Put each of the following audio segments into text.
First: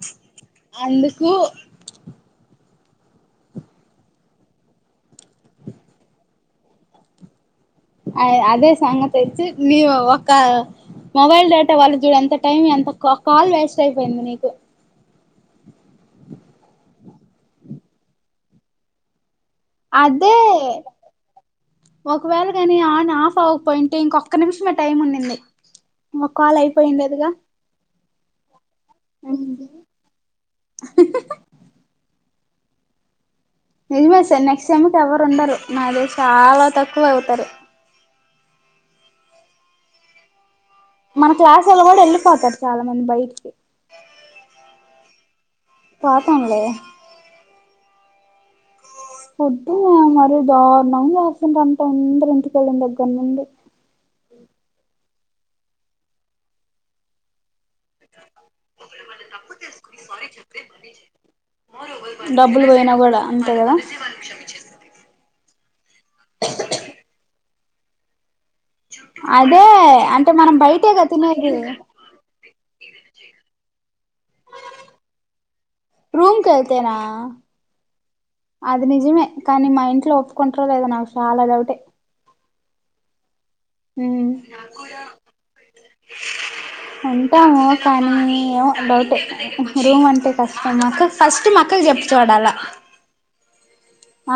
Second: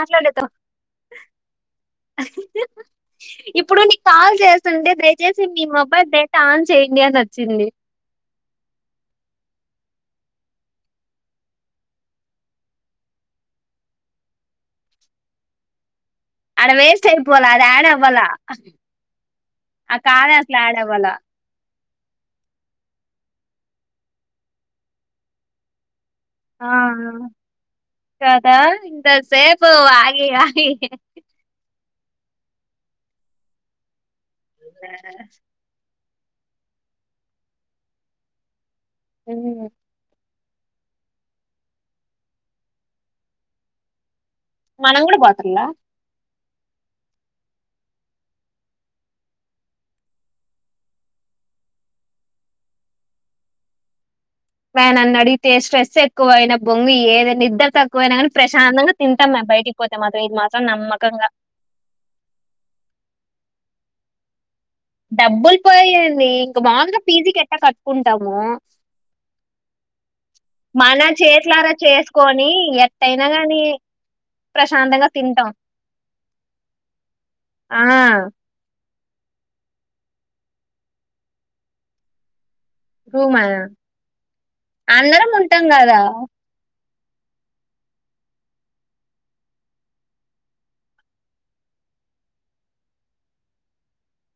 అట్లాండెతో అందుకు ఇప్పుడు నీకు కాల్ చేస్తుంటే దయచేసి మీ మొబైల్ డేటా ఆన్ చేయండి అని వచ్చింది అ అదే సంగతి ఇచ్చి నీ ఒక మొబైల్ డేటా వాళ్ళు చూడ ఎంత టైం ఎంత కాల్ వేస్ట్ అయిపోయింది నీకు ఆడ వేస్ట్ ఆయిపోల ఆడ యాడ్ అవ్వాల ఆ కాల్ అదే అసల్ యాడ్ అవలె ఒకవేళ కాని ఆన్, ఆఫ్ అవ్వకపోయింటే ఇంకొక్క నిమిషమే టైం ఉన్నింది ఒక కాల్ ఆ అయిపోయిండేదిగా కదా ఇంత సేపు ఆగి ఆగి నిజమే సార్ నెక్స్ట్ టైమ్కి ఎవరు ఉండరు నాకు తెల్సి చాలా తక్కువ అవుతారు మ్మ్ మన క్లాసోల్లు కూడా వెళ్ళిపోతారు చాలా మంది బయటికి మనం కూడా పోతండ్లా హలో వద్దు మరి దారుణం చేస్తుంటంటే అందరు ఎందుకెళ్ళిన దగ్గర నుండి రానన్నడిగితే స్ట్రెస్ ఎక్కువయిన బొంగు ఏమి నిద్ద తక్కువైనా కానీ ప్రశాంతంగా తింటాం మేము బయటికి పోతే మాత్రం ఇది మాత్రం నమ్మకంగా వాళ్ళు క్షమించ డబ్బులు పోయింది ఇంక మాాందుగా పీజీకి ఎట్ట కట్టుకుంటాము అదే అంటే మనం మన బయటేగా తినేది చేతులర చేసుకొని ఎట్టయినా కాని ప్రశాంతంగా తింటాం రూమ్ కెళ్తేనా ఆ అది నిజమే కానీ మా ఇంట్లో ఒప్పుకుంటారు లేదా నాకు చాలా డౌటే రూమా ఉమ్ అందరం ఉంటాం కదా ఉంటాము కానీ ఏమో డౌట్ రూమ్ అంటే కష్టం మాకు ఫస్ట్ అక్క కి చెప్పు చూడాల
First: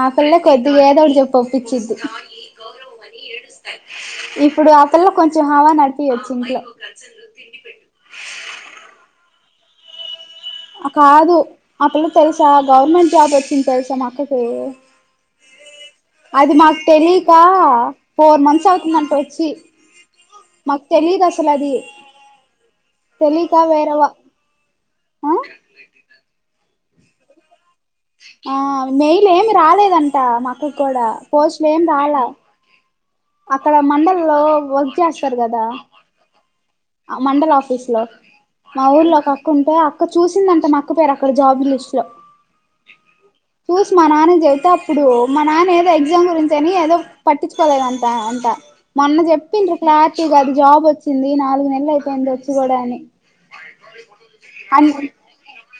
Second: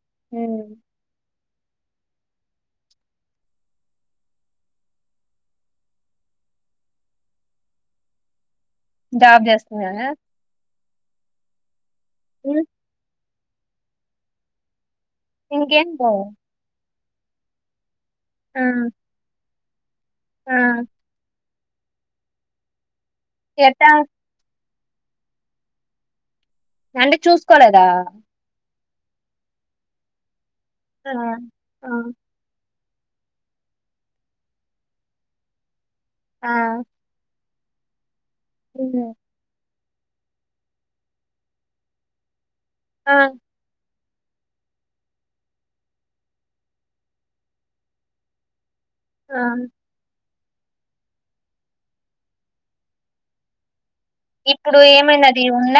ఆ పిల్ల ఉమ్, కొద్ది ఏదోడు చెప్పు పప్పించిద్ది ఇప్పుడు ఆ పిల్ల కొంచెం హావా నడిపివచ్చు ఇంట్లో జాబ్ చేస్తున్నా కాదు అక్కలు తెలుసా ఉమ్, గవర్మెంట్ జాబ్ ఎ ఇది తెల్సా నా అక్క కి ఇంకేన్ బా తెలీక ఫోర్ మంత్స్ అవుతుందంట వచ్చి ఆ మాకు తెలిదసలు [inaudible] తెలీక ఎట్టా వేరవా ఆ అంటే చూసుకోలేదు ఆ మెయిల్ ఏమి రాలేదంటా మా కు కూడా ఆ పోస్టులు ఏం ఆ రాలా అక్కడ మండల లో వర్క్ చేస్తారు కదా ఆ మండల వఫ తీస్లా మా ఉమ్, ఊర్లో ఒక అక్క ఉంటే అక్క అక్క చూసిందింట నక్కపోయరు అక్కడ జాబు లిస్ లో ఆ మా నాన్న చెబతే అప్పుడు మా నాన్న ఏదో ఎగ్జామ్ గురించి అని ఏదో పట్టించుకోలేదు అంట అంట మొన్న ఆ చెప్పిండ్ర క్లా అది జాబ్ వచ్చింది నాలుగు ఎ అయిపోయింది వచ్చి కూడా అని ఇప్పుడు అన్ ఏమైనది ఉన్న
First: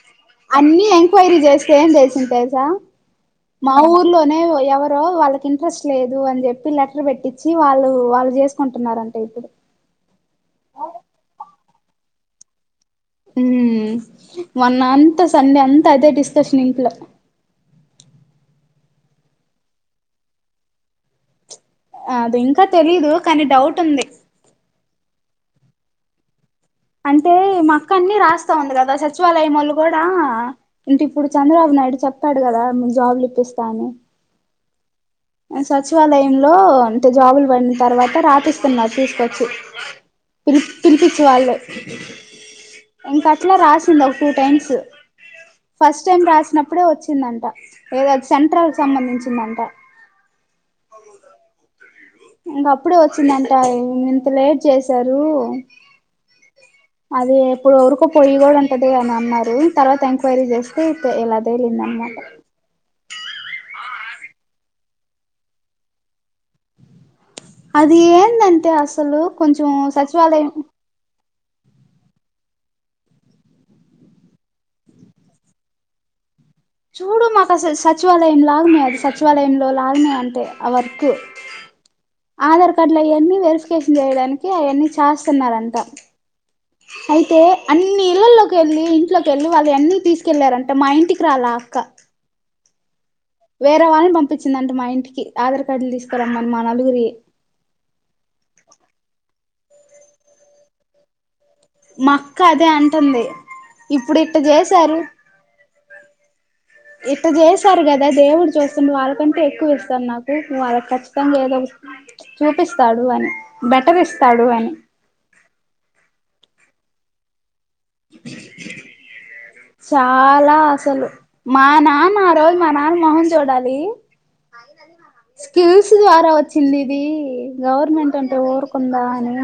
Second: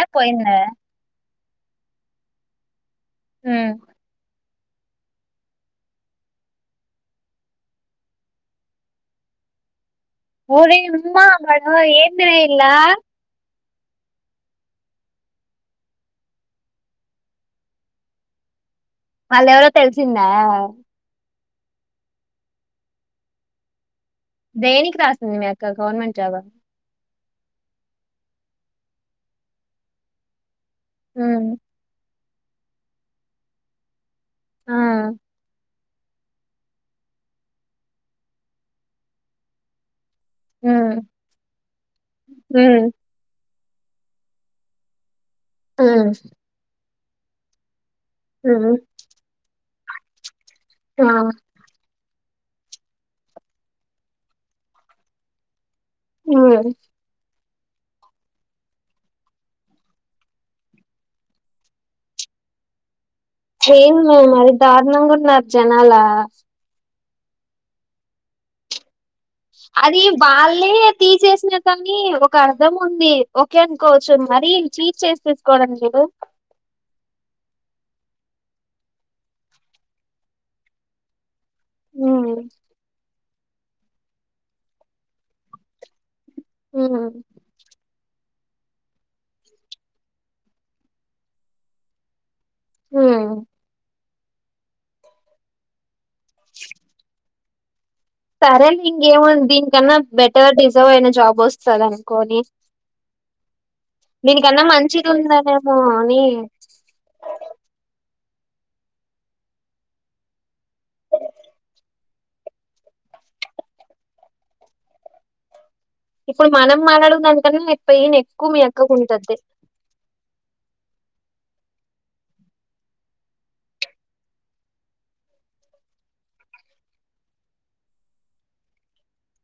అన్ని ఎంక్వైరీ ఈ రోజు ఏం చేసిందో తెలుసా మా ఊర్లోనే ఎవరో వాళ్ళకి ఇంట్రెస్ట్ లేదు అని చెప్పి లెటర్ పెట్టించి వాళ్ళు వాళ్ళు చేసుకుంటున్నారంట ఇప్పుడు ఊరి ఉమ్మా బా ఏందిన వీల్లా ఉ మొన్న అంత సండే అంత అదే డిస్కషన్ ఇంట్లో వాళ్ళెవరో తెలిసిందా అది ఇంకా తెలీదు కానీ డౌట్ ఉంది దేనికి రాసింది మీ అక్క గవర్నమెంట్ జాబా అంటే మా అక్క అన్ని రాస్తా ఉంది కదా సచివాలయం వాళ్ళు కూడా అంటే ఆ ఇప్పుడు చంద్రబాబు నాయుడు చెప్ప చెప్పాడు కదా నేను జాబులు ఇప్పిస్తాని ఆ సచివాలయంలో అంటే జాబులు పడిన తర్వాత రాపిస్తున్నారు తీసుకొచ్చి తిరి ఉమ్. తిరిపించే వాళ్లే హ్మ్ అట్లా రాసింది ఒక two times first hmm time రాసినప్పుడే వచ్చి చ్చిందంట ఏదో సెంట్రల్ హ్మ్ సంబంధించిందంట ఆ ఇంక అప్పుడే వచ్చిందంట ఇంత లేట్ చేసారు ఆ ఇప్పుడు వరుకు పొయ్యి గూడా ఉంటది అని అన్నారు తర్వాత ఎంక్వైరీ చేస్తే ఇలా తేలింద అనమాట ఏం చేయను దారుణంగా ఉన్నారు జనాల అది ఏందంతే అసలు కొంచెం అది సచివాలయం వాళ్లే తీసేసి [unintelligible] ఒక అర్ధం ఉంది ఓకే అనుకోవచ్చు మరీ చీట్ చేసి తీసుకోవడం మీరు చూడు మాకు అసలు సచివాలయం లాగనే అది సచివాలయంలో లాగనే అంటే ఆ వర్క్ హ్మ్ ఆధార్ కార్డుల అయ్యాన్ని వెరిఫికేషన్ జేయడానికి అవన్నీ చేస్తన్నారంట హ్మ్ అయితే అన్ ఇన్ని ఇళ్ళల్లోకి ఎళ్లి ఇంట్లోకి ఎళ్ళి వాళ్ళు ఎన్ని తీసుకెళ్ళారంట మా ఇంటికి రాలా అక్క హ్మ్ వేరే వాళ్ళ బం పపించిందంట మా ఇంటికి ఆధార్ కార్డులు తిసుకురమ్మని మా నలుగురివి సరే ఇంకేముంది దీనికన్నా బెటర్ డిజర్వ్ అయిన జాబ్ వస్ మా అక్క అదే అంటుంది ఇప్పుడు ఇట్ట దీనికన్నా జేసారు మంచిది ఉందనేమో అని ఇట్ట జేసారు గదా దేవుడు చూస్తుండు వాళ్ళకంటే ఎక్కువ ఇస్తారు నాకు వాళ్ళకి ఖచ్చితంగా ఏదో చూపిస్తాడు అని బెటర్ ఇస్తాడు అని ఇప్పుడు మనం మాట్లాడే దానికన్నా ఏ పెయిన్ ఎక్కువ మీ అక్క కుంటద్దీ చాలా అసలు మా నాన్న ఆ రోజు మా నాన్న మొహం చూడాలి స్కిల్స్ ద్వారా వచ్చింది ఇది గవర్నమెంట్ అంటే ఊరుకుందా అని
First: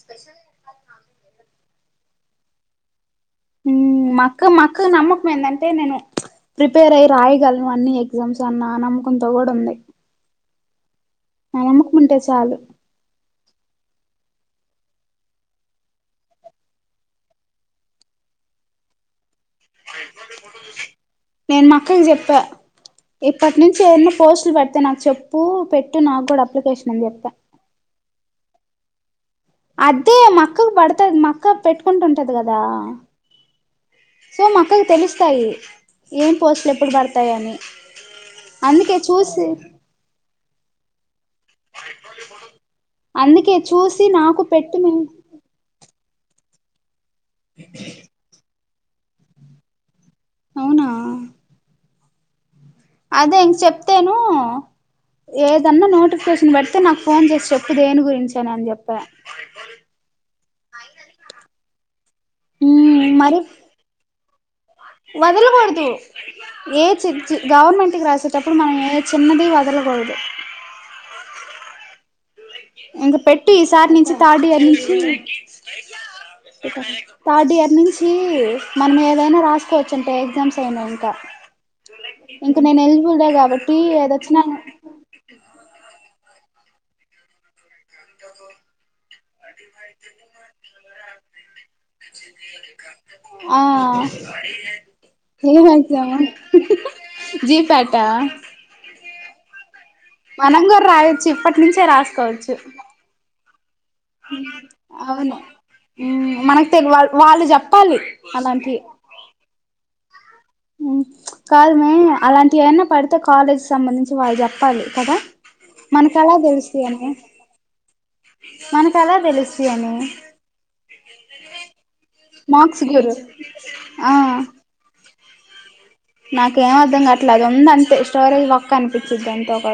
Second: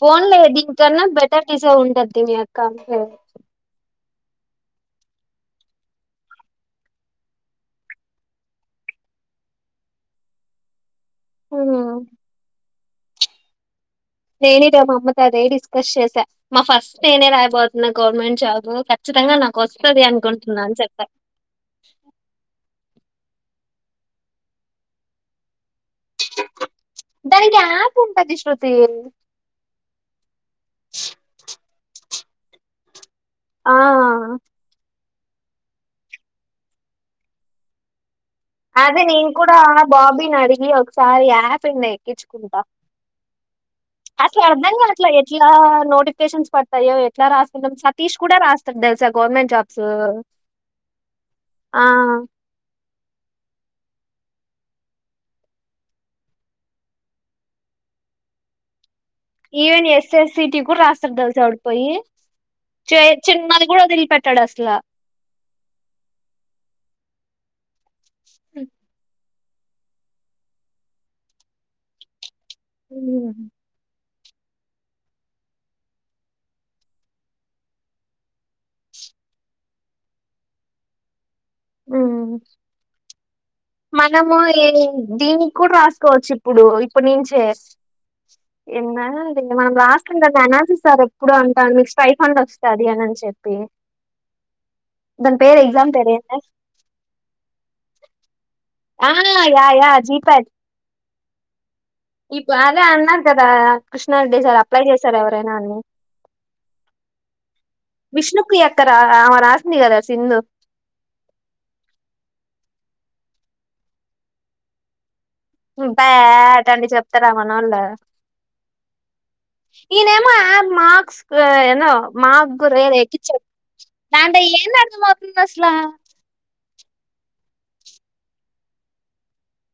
పోన్లే దీ కన్నా బెటర్ థిసే ఉంటది మీ అక్క అందుకే ఉమ్ మక్క మక్క నమ్మకం ఏందంటే నేను ప్రిపేర్ అయి రాయగలను అన్ని ఎగ్జామ్స్ అన్నా నమ్మకంతో గూడా ఉంది ఆ హ్మ్ నమ్మకం ఉంటే చాలు నేనే ర మా అమ్మతో అదే డిస్కస్ చేసా మా ఫస్ట్ నేనే రాయబోతున్న గవర్నమెంట్ జాబ్ కచ్చితంగా నా కొస్తది అనుకుంటున్నా అని చెప్ప ఇప్పట్ నుంచి ఎన్న పోస్టులు పడితే నాకు చెప్పు పెట్ ట్టు నాకు గూడా అప్లికేషన్ అని జెప్పా తి టది గదా ఆ సో మా అక్కకి తెలుస్ వస్తాయి ఏం పోస్ట్లు ఎప్పుడు బడతాయి అని అదే నేను కూడా ఆ బాబీ నీ అడి గి ఈ ఒకసారి యా యాపిడ్ నే ఎక్కిచ్చుకుంటా అందుకే చూసి నాకు అట్లా అర్ధం పెట్టు మేము గావట్లే ఎట్లా నోటిఫ్ టిఫికేషన్స్ పడతయోఏ లా రాసుకుంటాం సతీష్ కూడా రాస్ ఒక్కటి తెలుస గవర్నమెంట్ జాబ్స్ అవునా అ అదే ఇంక చెప్తేను ఏదన్నా నోటిఫికేషన్ పడితే నాకు ఫోన్ చేసి చెప్పు దేని గురించని అని చెప్ even S S C T కూడా రాస్తార్ తెల్సా ఆడుకు పోయి చే మ్మ్ మరి చిన్నది కూడా వదిలిపెట్ అంటాడాస్లా వదలకూడదు ఏ చిచి గవర్నమెంట్ తిరిగి రాసేటప్పుడు మనం ఏ చిన్న దీ వదలకూడదు ఇంకా పెట్టు ఈసారి నుంచి థర్డ్ ఇయర్ నుంచి థర్డ్ ఇయర్ నుంచి మనం ఏదైనా రాసుకోవచ్చు అంటే ఎగ్జామ్స్ అయినా ఇంక ఉమ్ నేను ఎలిజిబుల్ కాబట్టి మనము ఏదొచ్చినా ఈ దీన్ని కూడా రాసుకోవచ్చు ఇప్పుడు ఇప్పునుంచే నిన్న నిన్న మనం రాసింది అనాలసిస్ సరేప్పుడో అంటాంది మీకు స్పయి ఆ దాని పేరు లేదు ఎగ్జామ్ అక్క పేరు ఏంది జీ ఫ్యాటా ఆ యా యా జీపాట్ మనంకూడా రాయి చేప్పండి ఇప్పుడు అదే అన్నా గద్ కదా కృష్ణారెడ్డి సార్ అప్లై చేశారు అవును ఎవరైనా అని హ్మ్ మనకు తెలి వా వాళ్ళు చెప్పాలి విష్ణుప్రియ అలాంటివి అక్క రా ఆమె రాసింది కదా సింధు హ్మ్ కాదు మే అలాంటివి ఏవన్నా పడతే కాలేజ్ సంబంధించి వాళ్ళు చెప్పాలి కదా హ్మ్ మనకు ఎలా పాఆ తెలుస్తాయి అని చెప్తారా మన ఒళ్ళు మనకు ఎలా తెలుస్తాయి అని ఈయనే ఏమో అమ్ మార్క్స్ ఏందో మాకు కూడా మార్క్స్ గురు ఎక్కించి ఆ దాంట్ల ఎం అర్థం అవు ఇం అసలా నాకేం అర్థం కావట్లే అది ఉంది అంతే స్టోరేజ్ బొక్క అనిపించింది అంతే ఒక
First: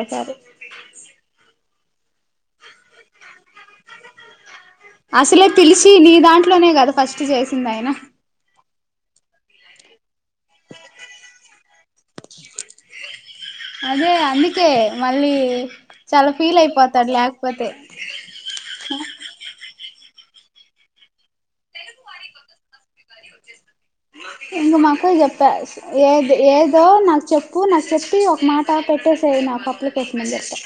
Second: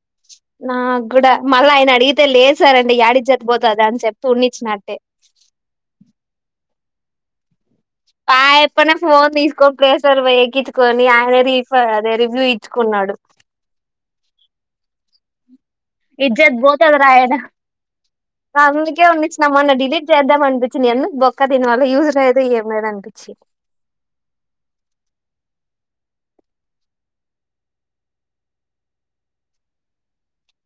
నా కుడా మళ్ళ ఆయన అడిగితే లేద్ సార్ అండి యాడికి చెప్పి పొతదా అని ఉన్ని అసలే తేలిసి నీదాంట్లో ఇట్లోనే కదా ఫస్ట్ చేసింది ఆయన ఆయాపనే ఫోన్ తీసుకొని ప్లే స్టోర్ వేళ్ళి ఎక్కించుకొని ఆయన రిఫర్ అదే రివ్యూ ఇచ్చుకున్నాడు అదే అందికే మళ్ళీ చాలా ఇజ్జత్ ఫీల్ పోతదిరా అయిపోతాడు ఆయన లేకపోతే చేద్దాం అనిపించింది ఎందు బొక్క దీని వాళ్ళ యూస్ లేదు ఏం లేదు అనిపించి ఇంగ మా అక్క కు చెప్పా ఏ ఏదో నాకు చెప్పు నాకు చెప్పి ఒక మాట పెట్టేసే నాకు అప్లికేషన్ అని చెప్పా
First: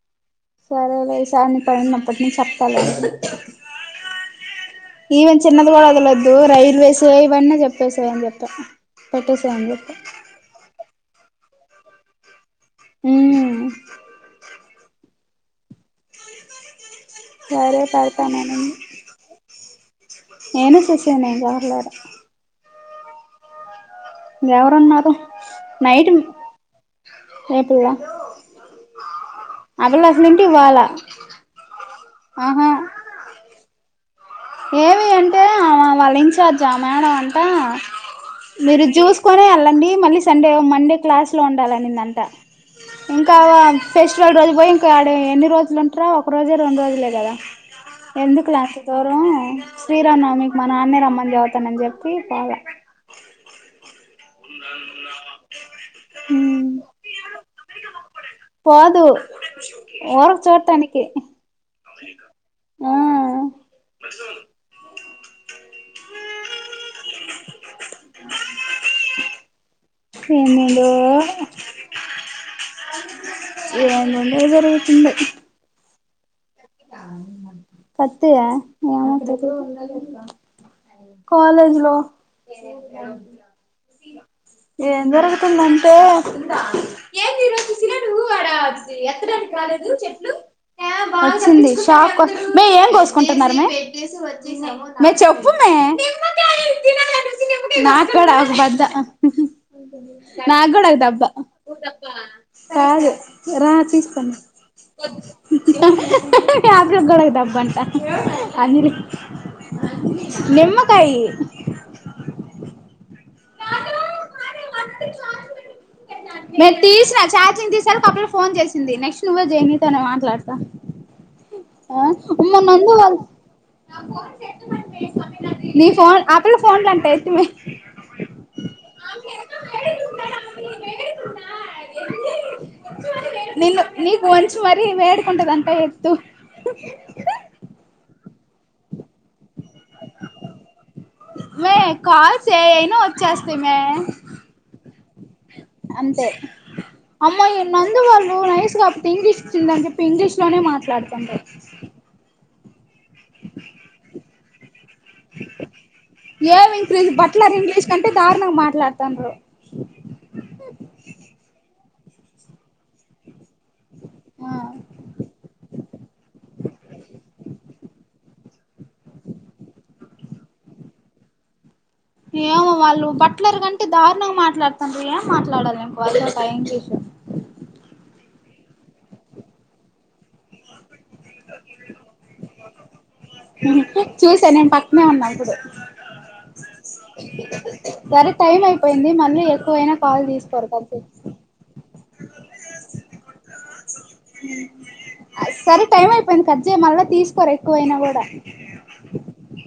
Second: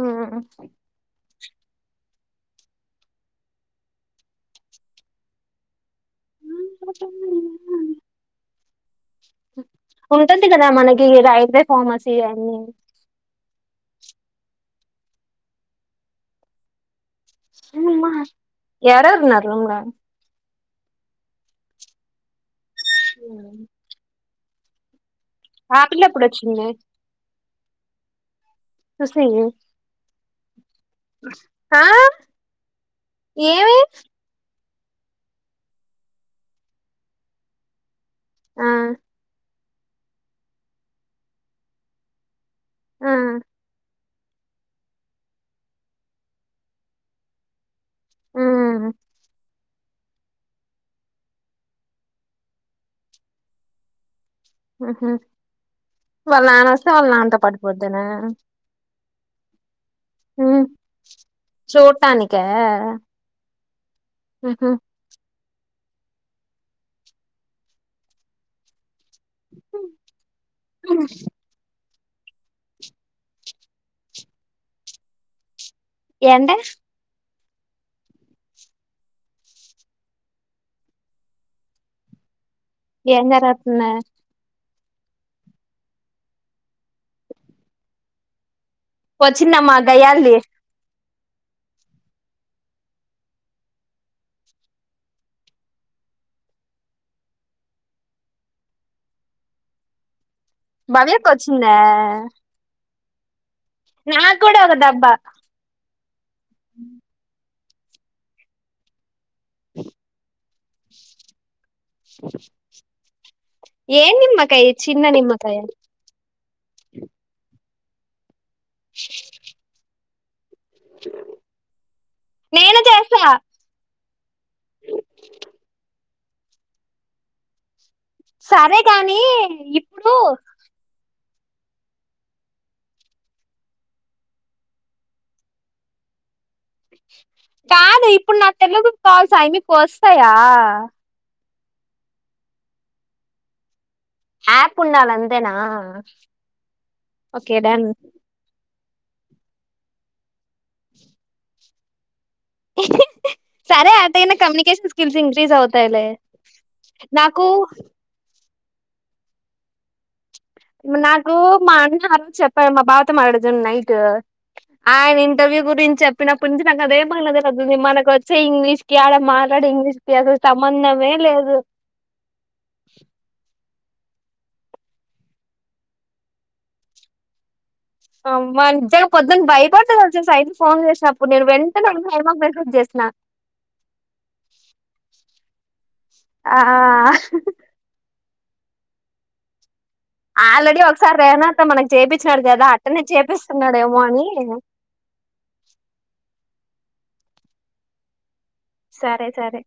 ఉమ్ సరేలే ఈ సారి నేను పైన ఉన్నప్ అప్పటి నుంచి చెప్తాలే ఈవెన్ చిన్నది కూడా వదలదు రైల్వేస్ ఇవన్నీ చెప్పేసాయ అని చెప్ప పెట్టేసేయ్ అని చెప్ప ఉంటది కదా మనకి రైల్వే ఫార్మసీ అని హ్మ్ సరే పెడతాననింది యడున్నారు రూమ్ లా నేను ససినే ఇంక ఎవరు లేరు హ్మ్ ఎవరున్నారు ఆ పిల్ల ఎప్పుడోచింది రేపు లా చూస్తీ ఇ నేను ఇంటికి పోలె ఆ ఏమి ఏవి అంటే వాళ్ళ ఇన్ఛార్జ్ ఆ మేడం అంటా ఆ మీరు జ్యూస్ కొనే అలా అండి మళ్ళీ సండే మండే క్లాస్ లో ఉండాలినిందంట ఆ ఇంకావా ఫెస్టివల్ రోజు పోయి ఇంకాడ ఎన్ని రోజులు ఉంటారా ఒక రోజే రెండు రోజులే కదా ఎందుకులా అంత ఉమ్ దూరం శ్రీరామ్ నవమికి మా నాన్నే రమ్మని చబవుతానని చెప్పి పోలా ఉ హ్మ్ వాళ్ళ నాన్న వస్తే వాళ్ళ నాన్నతో పటి వద్దన్నానా పోదు ఊరు ఉమ్ చోడతానకి ఆ ఆహ ఏనుడు ఏందే జరుగుతుంది ఎండ పతి ఏ కాలేజ్ లో ఏం జరుగుతుందా ఏం జరుగుతుందంటే ఎత్తడానికి వచ్చిందమ్మా రాలేదు చెట్లు గయ్యాళిది ప షాప్ మే ఏం కోసుకుంటున్నారు మ మే చెప్పు మే నాకు కూడా ఒక బద్ద నాక్కూడా ఒక దెబ్బ భవ్యకు వచ్చింద కాదు రా తీస్తన్నా [unintelligible] బ్ంటా అని నిమ్మకాయి ఏ నిమ్మకాయ చిన్న నిమ్మకాయ మ తీసిన చార్చంగ్ తీసారారు కప్పుడ [unintelligible] ఫోన్ చేసింది నెక్స్ట్ నువ్వే చెయ్ నీతోనే మాట్లాడత లా [unintelligible] ఆ ఉమా నేను చేస్తా ఫన్ [unintelligible] ఆపల ఫోన్లు అంటా ఎత్తుమే సరే గాని ఇప్పుడు నిన్ను నీకు ఒంచం మరి మేడ్కుంటద అంతా ఎతు కాదె ఇప్పుడు నా తెలుగు కాల్స్ అయి మీకోస్తాయా మే కాల్స్ ఏ అయినా వచ్చేస్తయ్ మే ఆప్ ఉండాల అంతే ఓకే డన్ ఇంగ్లీష్ ఒచ్చిందని చెప్పి ఇంగ్లీష్ లోనే మాట్లాడుతంటది సారే అట్టిగ కమ్యునికేషన్ ఏం ఇంక్రీజ్ నాకు బట్లర్ ఇంగ్లీష్ కంటే దారుణం మా లతాండ్రు నాకూ మా ఆరోజు చెప్పా మా బావతో మట్ నైట్ ఆ ఆయన ఇంటర్వ్యూ గురించెప్పినప్పటి నుంచి నాకు అదే [unintelligible] మనకొచ్చి చ్చే ఇంగ్లీష్ కి ఆడ మాట్లాడే ఇంగ్లీష్ కి అసలు సంబంధమే లేదు ఏమో వాళ్ళు బట్లర్ కం దారుణంగా మాట్లాడుతన్రు ఏం మాట్లాడాలి ఇంక వాళ్ళతోటా ఇంగ్లీషు అవ్వ నిజంగ పొద్దున్ భయపడ్డ తెల్సా శైలు ఫోన్ చేసినప్పుడు నేను వెన్ చూసా నేన్ పక్నే ఉన్నా ఇప్పుడు ఆ ఆ సరే టైం అయిపోయింది మళ్ళీ ఎక్కువైనా కాల్ తీసుకోరు ఆల్రెడి కట్ చేయి ఒకసారి రేహనాతో మన చేపిచ్చినాడు కదా అట్టనే చేపిస్తున్నార్ సరే టైమ్ అయి దాన్ని కట్జెయ్ మళ్ళ తీస్తరు ఎక్కువైనా కూడా సరే సరే